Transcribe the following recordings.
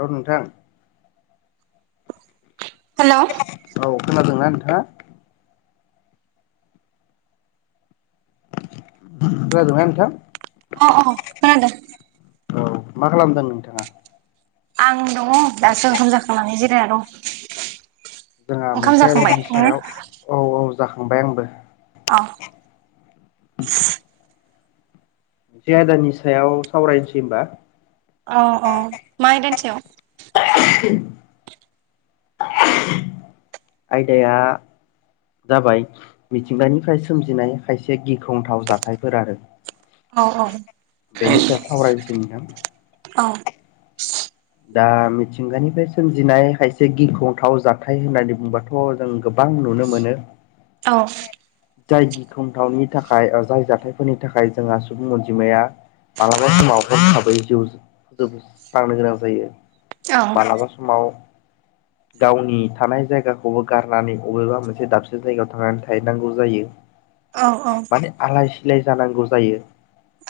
हेल' नोंथां। हेलौ। औ खोनादोंना नोंथाङा। खोनादों ना नोंथां? अ अ। खोनादों औ मा खालामदों नोंथाङा? आं दङ दासो ओंखाम जाखांनानै जिरायना दं। जोंहा ओंखाम जाखांबाय मोनसेनि नोङो सायाव औ औ जाखांबाय आंबो। अ जे आदानि सायाव सावरायसै होनबा। औ औ मा आयदानि सायाव? [unintelligible] आयदाया जाबाय मिथिंगानिफ्राय सोमजिनाय खायसे गिख्रंथाव जाथायफोर आरो। औ औ। बेनि सायाव सावरायनोसै नोंथां। औ। दा मिथिंगानिफ्राय सोमजिनाय खायसे गिख्रंथाव जाथाय होननानै बुंबाथ' थ जों गोबां नुनो मोनो। औ। जाय गिख्रंथावनि थाखाय ओ जाय जाथायफोरनि थाखाय जोंहा सुबुं अनजिमाया मालाबा समाव हरखाबै [unintelligible] स्रांनो गोनां जायो औ मालाबा सम माव गावनि थानाय जायगाखौबो गारनानै अबेबा मोनसे दाबसे जायगायाव थांनानै थाहैनांगौ जायो। [inaudible] औ औ। माने आलाय सिलाय जानांगौ जायो।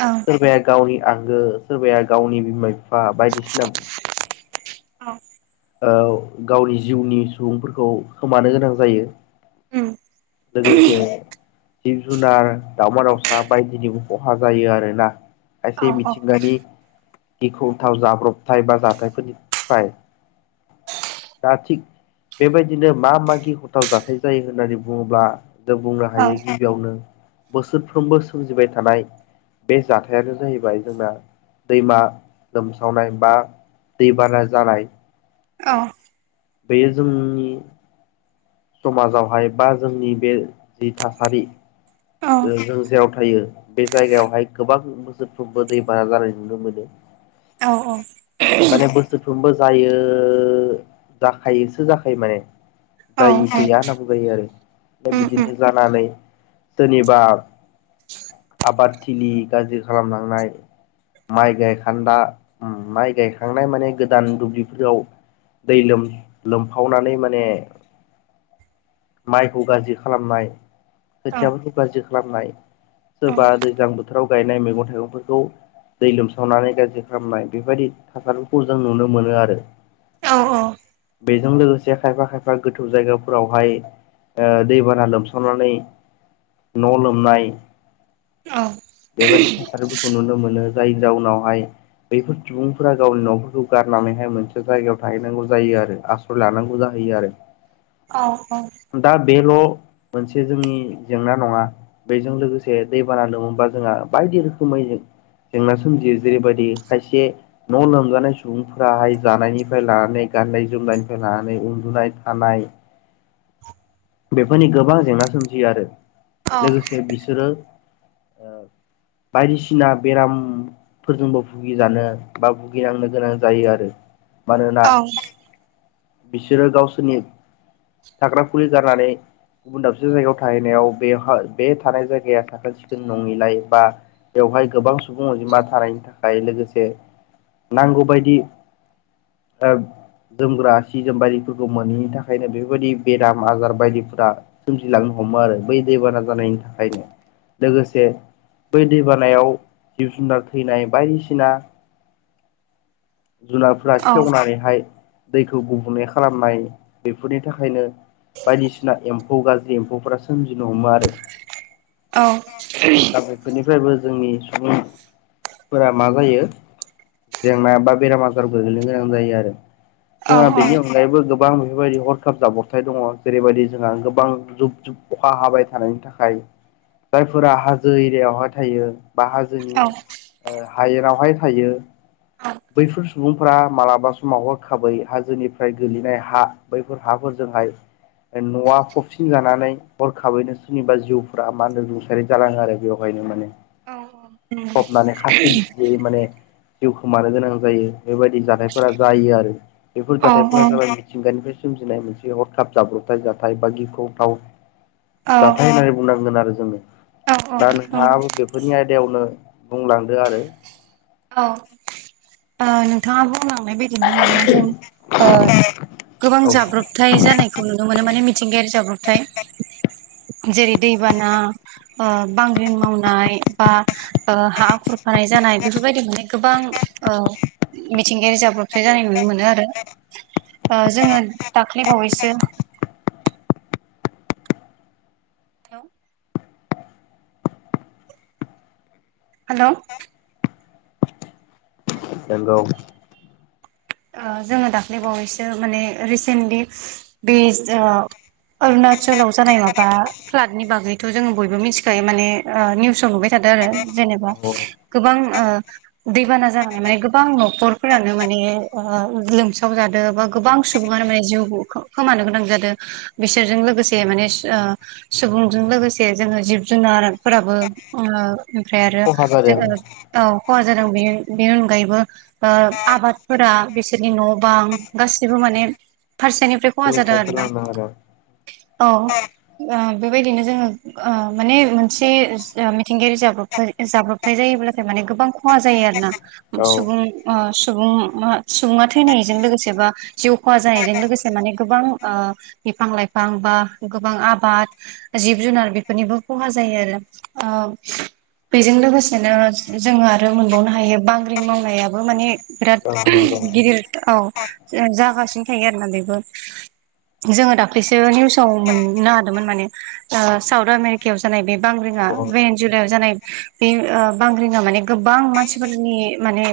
ओं सोरबाया गावनि आंगो सोरबाया गावनि बिमा बिफा बायदिसिना [unintelligible] औ गावनि जिउनि सुबुंफोरखौ खोमानो गोनां जायो। उम लोगोसे जिब जुनार दावमा दाउसा बायदिनि खहा जायो आरोना औ खायसे औ मिथिंगानि गिखुंथाव जाब्रथाय बा जाथायफोरनिफ्राय दा थिग बेबायदिनो मा मा गिखंथाव जाथाय जायो होननानै बुङोब्ला जों बुंनो औ हायो गिबियावनो बोसोरफ्रोमबो सोमजिबाय थानाय बे जाथायानो जाहैबाय जोंना दैमा लोमसावनाय बा दैबाना जानाय। अ बेयो जोंनि समाजावहाय बा जोंनि बे जि थासारि औ जों जेराव थायो बे जायगायावहाय गोबां बोसोरफ्रोमबो दैबाना जानाय नुनो मोनो। औ औ [unintelligible] सोरफ्रोमबो जायो जाखायोसो जाखायो माने औ जायि गैया होनना बुं [unintelligible] उम उम बिदिनो जानानै सोरनिबा आबादथिलि गाज्रि खालामलांनाय माइ गायखान्दा उम माइ गायखांनाय माने गोदान दुब्लिफोराव दै लोम लोमफावनानै माने माइखौ गाज्रि खालामनाय औ खोथियाफोरखौ गाज्रि खालामनाय सोरबा दैज्लां बोथोराव गायनाय मैगं थाइगंफोरखौ दै लोमसावनानै गाज्रि खालामनाय बेबायदि थासारिखौ जों नुनो मोनो आरो। औ औ बेजों लोगोसे खायफा खायफा गोथौ जायगाफोरावहाय ओ दैबाना लोमसावनानै न' लोमनाय औ बेबायदि थासारिबो खौ नुनो मोनो जायनि जाउनावहाय बैफोर सुबुंफोरा गावनि न'फोरखौ गारनानैहाय मोनसे जायगायाव थाहैनांगौ जायो आरो आस फोर लानांगौ जाहैयो आरो। औ औ दा बेल' मोनसे जोंनि जेंना नंङा बैजों लोगोसे दैबाना लोमोबोबा जोंहा बायदि रोखोमै जेंना सोमजियो जेरैबायदि खायसे न' लोमजानाय सुबुंफोराहाय जानायनिफ्राय लानानै गाननाय जोमनायनिफ्राय लानानै उन्दुनाय थानाय बेफोरनि गोबां जेंना सोमजियो आरो लोगोसे बिसोरो बायदिसिना बेराम फोरजोंबो भुगिजानो बा भुगिनांनो गोनां जायो आरो। मानोना बिसोरो गावसोरनि थाग्राखुलि गारनानै गुबुन दाबसे जायगायाव थाहैनायाव बे हो बे थानाय जायगाया साखोन सिखोन नंङिलाय बा बेवहाय गोबां सुबुं अनजिमा थानायनि थाखाय लोगोसे नांगौबायदि ओ जोमग्रा सि जोमबारिफोरखौ मोनैनि थाखायनो बेफोरबायदि बेराम आजार बायदिफोरा सोमजिलांनो हमो आरो बै दैबाना जानायनि थाखायनो। लोगोसे बै दैबानायाव जिब जुनार थैनाय बायदिसिना जुना फ्रा सेवनानैहाय दैखौ गुबुंले खालामनाय बेफोरनि थाखायनो बायदिसिना एम्फौ गाज्रि एम्फौफोरा सोमजिनो हमो आरो। औ फोरनिफ्रायबो जोंनि सुबुंफोरा मा जायो जेंना बा बेराम आजारबो गोग्लैनो गोनां जायो आरो। जोंहा बेनि अनगायैबो गोबां बेफोरबायदि हरखाब जाब्रथाय दंङ। जेरैबायदि जोंहा गोबां जुब जुब अखा हाबाय थानायनि थाखाय। जायफोरा हाजो एरियायावहाय थायो। बा हाजोनि हायेरावहाय थायो बैफोर सुबुंफोरा मालाबा समाव हरखाबै हाजोनिफ्राय गोलैनाय हा बैफोर हाफोरजोंहाय ओ न'आ फबसिन जानानै हरखाबैनो सोरनिबा जिउफ्रा मानो होनदों रुंसारि जालांङो आरो बेवहायनो माने। फबनानै खास्रि बिस्रि माने जिउ खोमानो गोनां जायो। बेबायदि जाथायफोरा जायो आरो बेफोर जाथायफोरा जाबाय मिथिंगानिफ्राय सोमजिनाय मोनसे हरखाब जाब्रबथाय जाथाय बा गिख्रंथाव जाथाय होननानै बुं बुंनांगोन आरो जोंङो। दा औ नोंथांङाबो बेफोरनि आयदायावनो बुंलांदो आरो औ ओ नोंथांङा बुंलांनाय बाय बिदिनो माने जों ओ गोबां औ जाब्रबथाय जानायखौ खौ नुनो मोनो माने मिथिंगायारि जाब्रबथाय जेरै दैबाना ओ बांग्रिं मावनाय बा ओ हा खुरखानाय जानाय बेफोरबायदि मोननाय गोबां ओ मिथिंगायारि जाब्रबथाय जानाय नुनो मोनो आरो। जोङो दाख्लैबावैसो हेल'। हेल'? नंगौ। जोङो दाख्लै बावैसो माने रिसेन्टलि बे अरुणाचलाव जानाय माबा फ्लादनि बागैथ' जोङो बयबो मिथिखायो माने निउसाव नुबाय थादों आरो जेनेबा गोबां ओ दैबाना जानानै माने गोबां न'खरफोरानो माने लोमसाव जादों बा गोबां सुबुङानो माने जिउ खोमानो गोनां जादों। बिसोरजों लोगोसे माने ओ सुबुंजों लोगोसे जोङो जिब जुनारफोराबो ओ ओमफ्राय आरो औ खहा जादों औ खहा जादों बे बेनि अनगायैबो आबाद फोरा बिसोरनि न' बां गासिबो माने फारसेनिफ्राय खहा जादों सिलिंखार आरोना खालामदों आरो औ बेबायदिनो जोङो माने मोनसे मिथिंगायारि जाब्रथाय जाब्रबथाय जायोब्लाथाय माने गोबां खहा जायो आरोना? औ सुबुं। म सुबुङा थैनायजों लोगोसे बा जिउ खहा जानायजों लोगोसे माने गोबां ओ बिफां लाइफां बा गोबां आबाद जिब जुनार बेफोरनिबो खहा जायो आरो ओ बेजों लोगोसेनो जोङो आरो मोनबावनो हायो बांग्रिं मावनायाबो माने औ बिराद नंगौ औ गिदिर औ जों जागासिनो थायो आरो ना बेबो। जोङो दाख्लैसो निउसाव मोननो हादोंमोन माने। साउथ आमेरिकायाव जानाय बे बांग्रिङा भेन जुलायाव जानाय बे बांग्रिङा माने गोबां मानसिफोरनि माने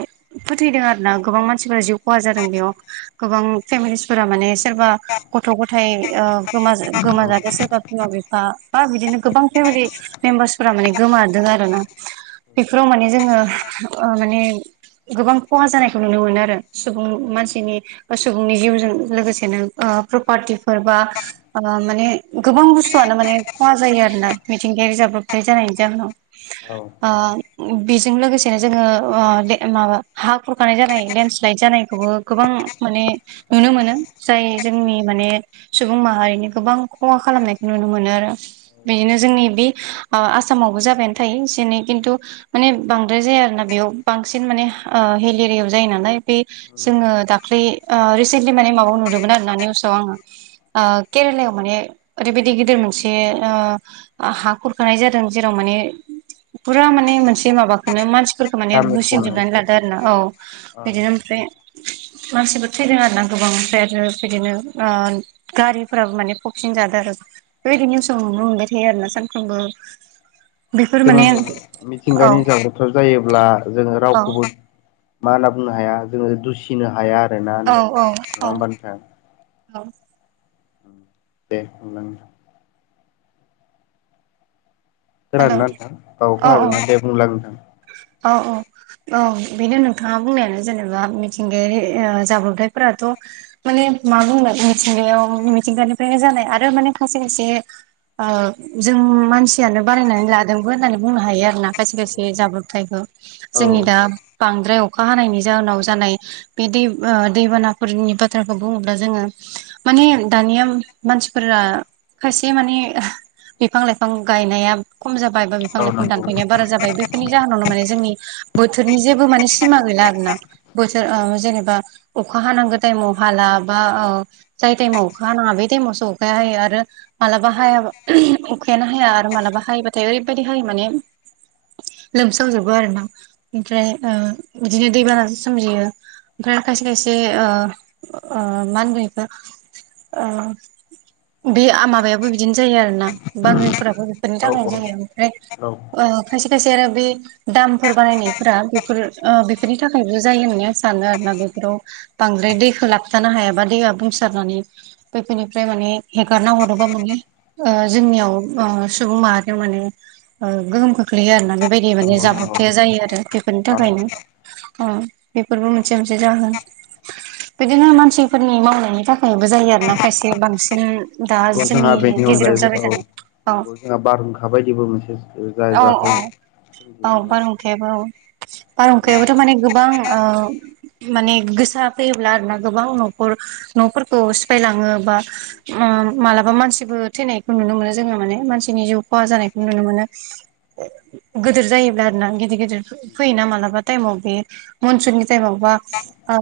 फोथैदों आरोना गोबां मानसिफोरा जिउ खहा जादों बेयाव गोबां फेमिलिसफोरा माने सोरबा गथ' गथायाइ गोमा गोमाजादों सोरबा बिमा बिफा बा बिदिनो गोबां फेमिलि मेम्बार्सफोरा माने गोमादों आरो ना बेफोराव माने जोङो माने गोबां खहा जानायखौ नुनो मोनो आरो सुबुं मानसिनि सुबुंनि जिउजों लोगोसेनो प्रपार्टिफोर बा माने गोबां बुस्थुआनो माने खहा जायो आरो ना मिथिंगायारि जाब्रबथाय जानायनि जाहोनाव। औ। औ बेजों लोगोसेनो जोङो माबा हा खुरखानाय जानाय लेणड स्लाइद जानायखौबो गोबां माने नुनो मोनो जाय जोंनि माने सुबुं माहारिनि गोबां खहा खालामनायखौ नुनो मोनो आरो। औ बिदिनो जोंनि बे आसामावबो जाबायानो थायो एसे एनै खिन्थु माने बांद्राय जाया आरो ना बेयाव बांसिन माने हिल एरियायाव जायो नालाय बे नंगौ जोङो दाख्लै रिसेन्टलि माने माबायाव नुदोंमोन आरोना निउसाव आङो केरेलायाव माने ओरैबायदि गिदिर मोनसेओ हा खुरखानाय जादों जेराव माने फुरा माने मोनसे माबाखौनो मानसि फोरख माने गामिखौनो होसिनजोबनानै लादो आरोना औ ओं बिदिनो ओमफ्राय मानसिबो थैदों आरो ना गोबां ओमफ्राय आरो बिदिनो ओ गारिफ्राबो माने पक्सिन जाद आरो। बेबायदि निउसाव नुनो मोनबाय थायो आरोना सानफ्रोमबो। बेफोर ओ माने औ मिथिंगानि जाब्रबथाइ जायोब्ला जोङो औ रावखौबो। मा होनना बुंनो हाया जोङो दुसिनो हाया आरोना औ नङा औ औ होनबा नोंथां। औ। दे बुं। हेल' खोनादोंना नोंथां औ खोनादोंना दे बुंलाय नोंथां। औ-औ। औ बेनो नोंथाङा बुंनायानो जेनेबा मिथिंगायारि ओ जाब्रबथायफोराथ' माने मा बुंनो मिथिंगायाव मिथिंगानिफ्रायनो जानाय आरो माने खायसे खायसे ओ जों मानसियानो बारायनानै लादोंबो होननानै बुंनो हायो आरो ना खायसे खायसे। बे जाब्रबथायखौ औ जोंनि दा बांद्राय अखा हानायनि जाहोनाव जानाय बे दै दैबानाफोरनि बाथ्राखौ बुङोब्ला जोङो माने दानिया मानसिफोरा खायसे माने बिफां लाइफां गायनाया खम जाबाय बा बिफां औ लाइफां नंगौ दानफायनाया बारा जाबाय बेफोरनि जाहोनावनो माने जोंनि बोथोरनि जेबो माने सिमा गैला आरो ना। बोसोर ओ जेनेबा अखा हानांगौ टाइमाव हाला बा औ जाय टाइमाव अखा नाङा बे टाइमावसो अखायाहायो आरो मालाबा हाया उखायानो हाया आरो मालाबा हायोबाथाय ओरैबायदि हायो माने लोमसावजोबो आरो ना ओमफ्राय ओ बिदिनो दैबानाजों सोमजियो। ओमफ्राय खायसे खायसे ओ -ओ मा होनगोन बेखौ ओ बे माबायाबो बिदिनो जायो आरो ना बांग्रिनफोराबो बेफोरनि औ थाखायनो औ औ जायो ओमफ्राय अ खायसे खायसे आरो बे दामफोर बारायनायफोरा बेफोर ओ बेफोरनि थाखायबो जायो होननानै आं सानो आरोना बेफोराव बांद्राय दैखौ लाबथानो हायाबा दैया बुंसारनानै बेैफोरनिफ्राय माने हेगारना हरोबा माने ओ जोंनियाव ओ सुबुं माहारियाव माने ओ गोहोम खो ख्लैयो आरोना बेबायदि माने नंगौ नंगौ जाब्रबथाया जायो आरो बेफोरनि औ नंगौ थाखायनो। औ बेफोरबो मोनसे मोनसे जाहोन। बिदिनो मानसिफोरनि मावनायनि थाखायबो जायो आरो ना खायसे बांसिन दा जोंनि जोंहा बेनि गेजेराव अनगायैबो जाबाय औ थानाय औ। नंगौ बारहुंखा बायदिबो मोनसे जा औ जाथाय औ सोमजियो नङा बाव होमबा बारहुंखायाबो औ। बारहुंखायाबोथ' माने गोबां ओ माने गोसा फैयोब्ला आरो ना गोबां न' न'फोरखौ सिफायलाङो बा उम मालाबा मानसिबो थैनायखौ नुनो मोनो जोङो माने मानसिनि जिउ खहा जानायखौ नुनो मोनो। गोदोर जायोब्ला आरोना गिदिर गिदिर फैयोना मालाबा टाइमाव बे मनसुननि टाइमाव बा ओ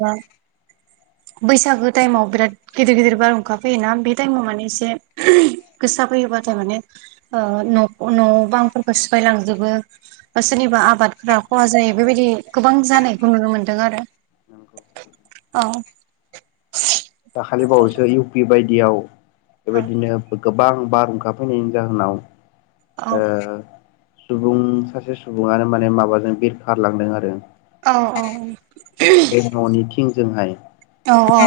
बैसागो टाइमाव बिराद गिदिर गिदिर बार अखा फैयोना बे टाइमाव माने एसे गोसा फैयोबाथाय माने ओ न' न'बांफोरखौ सिफायलांजोबो। बा सोरनिबा आबादफोरा खहा जायो बेबायदि गोबां जानायखौ नुनो मोन्दों आरो। नंगौ औ। दाखालि बावैसो इउ पि बायदियाव बेबायदिनो गोबां बारहुंखा फैनायनि जाहोनाव औ ओ सुबुं सासे सुबुङानो माने माबाजों बिरखारलांदों आरो। औ औ औ बे न'निथिंजोंहाय। औ औ।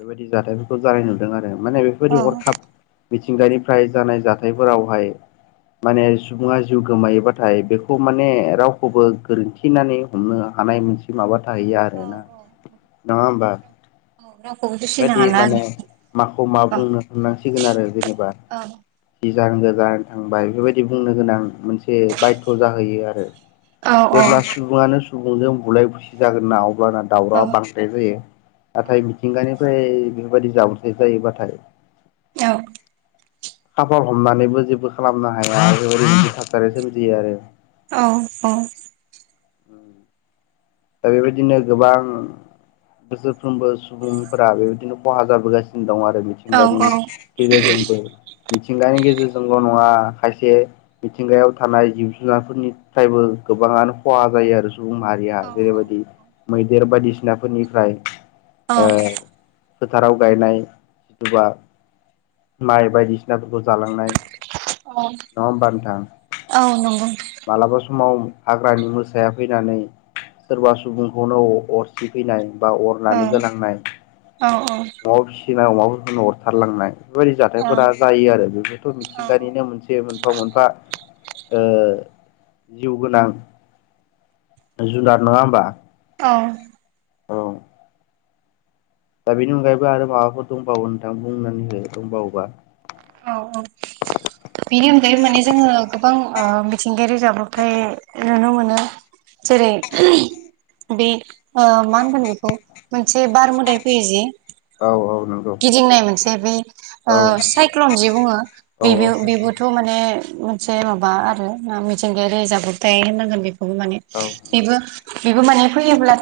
बेबायदि जाथायफोरखौ जानाय नुदों आरो माने औ बेफोरबायदि हरखाब मिथिंगानिफ्राय जानाय जाथायफोरावहाय माने सुबुङा जिउ गोमायोबाथाय बेखौ माने रावखौबो गोरोन थिनानै हमनो हानाय मोनसे माबा थाहैया औ आरोना नङा होमबा? औ रावखौबो दुसिनो बेबायदि हाला माने माखौ मा बुंनो साननांसिगोन आरो जेनेबा। आरो गोजान गोजान थांबाय बेफोरबायदि बुंनो गोनां मोनसे बायध' जाहैयो आरो। औ औ जेब्ला सुबुङानो सुबुंजों बुलाय बुसि जागोन ना अब्लाना औ दावरावा बां जायो नाथाय मिथिंगानिफ्राय बेफोरबायाददि जाब्रथाय जायोबाथाय औ खाफाल हमनानैबो जेबो खालामनो हाया बेबादि थासारि मोनसे सोमजियो आरो। औ औ। [inaudible] दा बेबायदिनो गोबां बोसोरफ्रोमबो सुबुंफोरा बेबायदिनो खहा जाबोगासिनो दं आरो बि मिथिंगानि गेजेरजोंबो मिथिंगानि गेजेरजोंल' नङा खायसे मिथिंगायाव थानाय जिब जुनारफोरनिफ्रायबो गोबाङानो खहा जायो आरो सुबुं माहारिया। जेरैबायदि मैदेर बायदिसिनाफोरनिफ्राय औ ओ फोथाराव गायनाय जिथुबा माइ बायदिसिनाफोरखौ जालांनाय औ नङा होनबाथां? औ नंगौ मालाबा समाव हाग्रानि मोसाया फैनानै सोरबा सुबुंखौनो अरसि फैनाय बा औ अरानो गोनांनाय औ औ। अमा फिसिनाय अमाफोरफोरो अरथारलांनाय बेबायदि जाथायफोरा जायो आरो बेफोरथ' मिथिंगानिनो मोनसे जे मोनफा मोनफा ओ जिउ गोनां। जुनार नङा नंङा होमबा? औ। औ दा बेनि अनगायैबो आरो माबाफोर दंबावो नोंथां बुंनानै हो दंबावोबा? औ औ। बेनि अनगायै माने जोङो गोबां ओ मिथिंगायारि जाब्रबथाय नुनो मोनो। जेरै उ बे ओ मा होनगोन बेखौ मोनसे बार मोदाय फैयो जे औ औ नों गिदिंनाय मोनसे बे ओ साइक्ल'न जि बुङो औ बि बिबुथ' औ माने से माबा आरो मिथिंगायारि जाब्रबथाय होननांगोन बेखौबो माने औ। औ बेबो बेबो माने फैयोब्लाथाय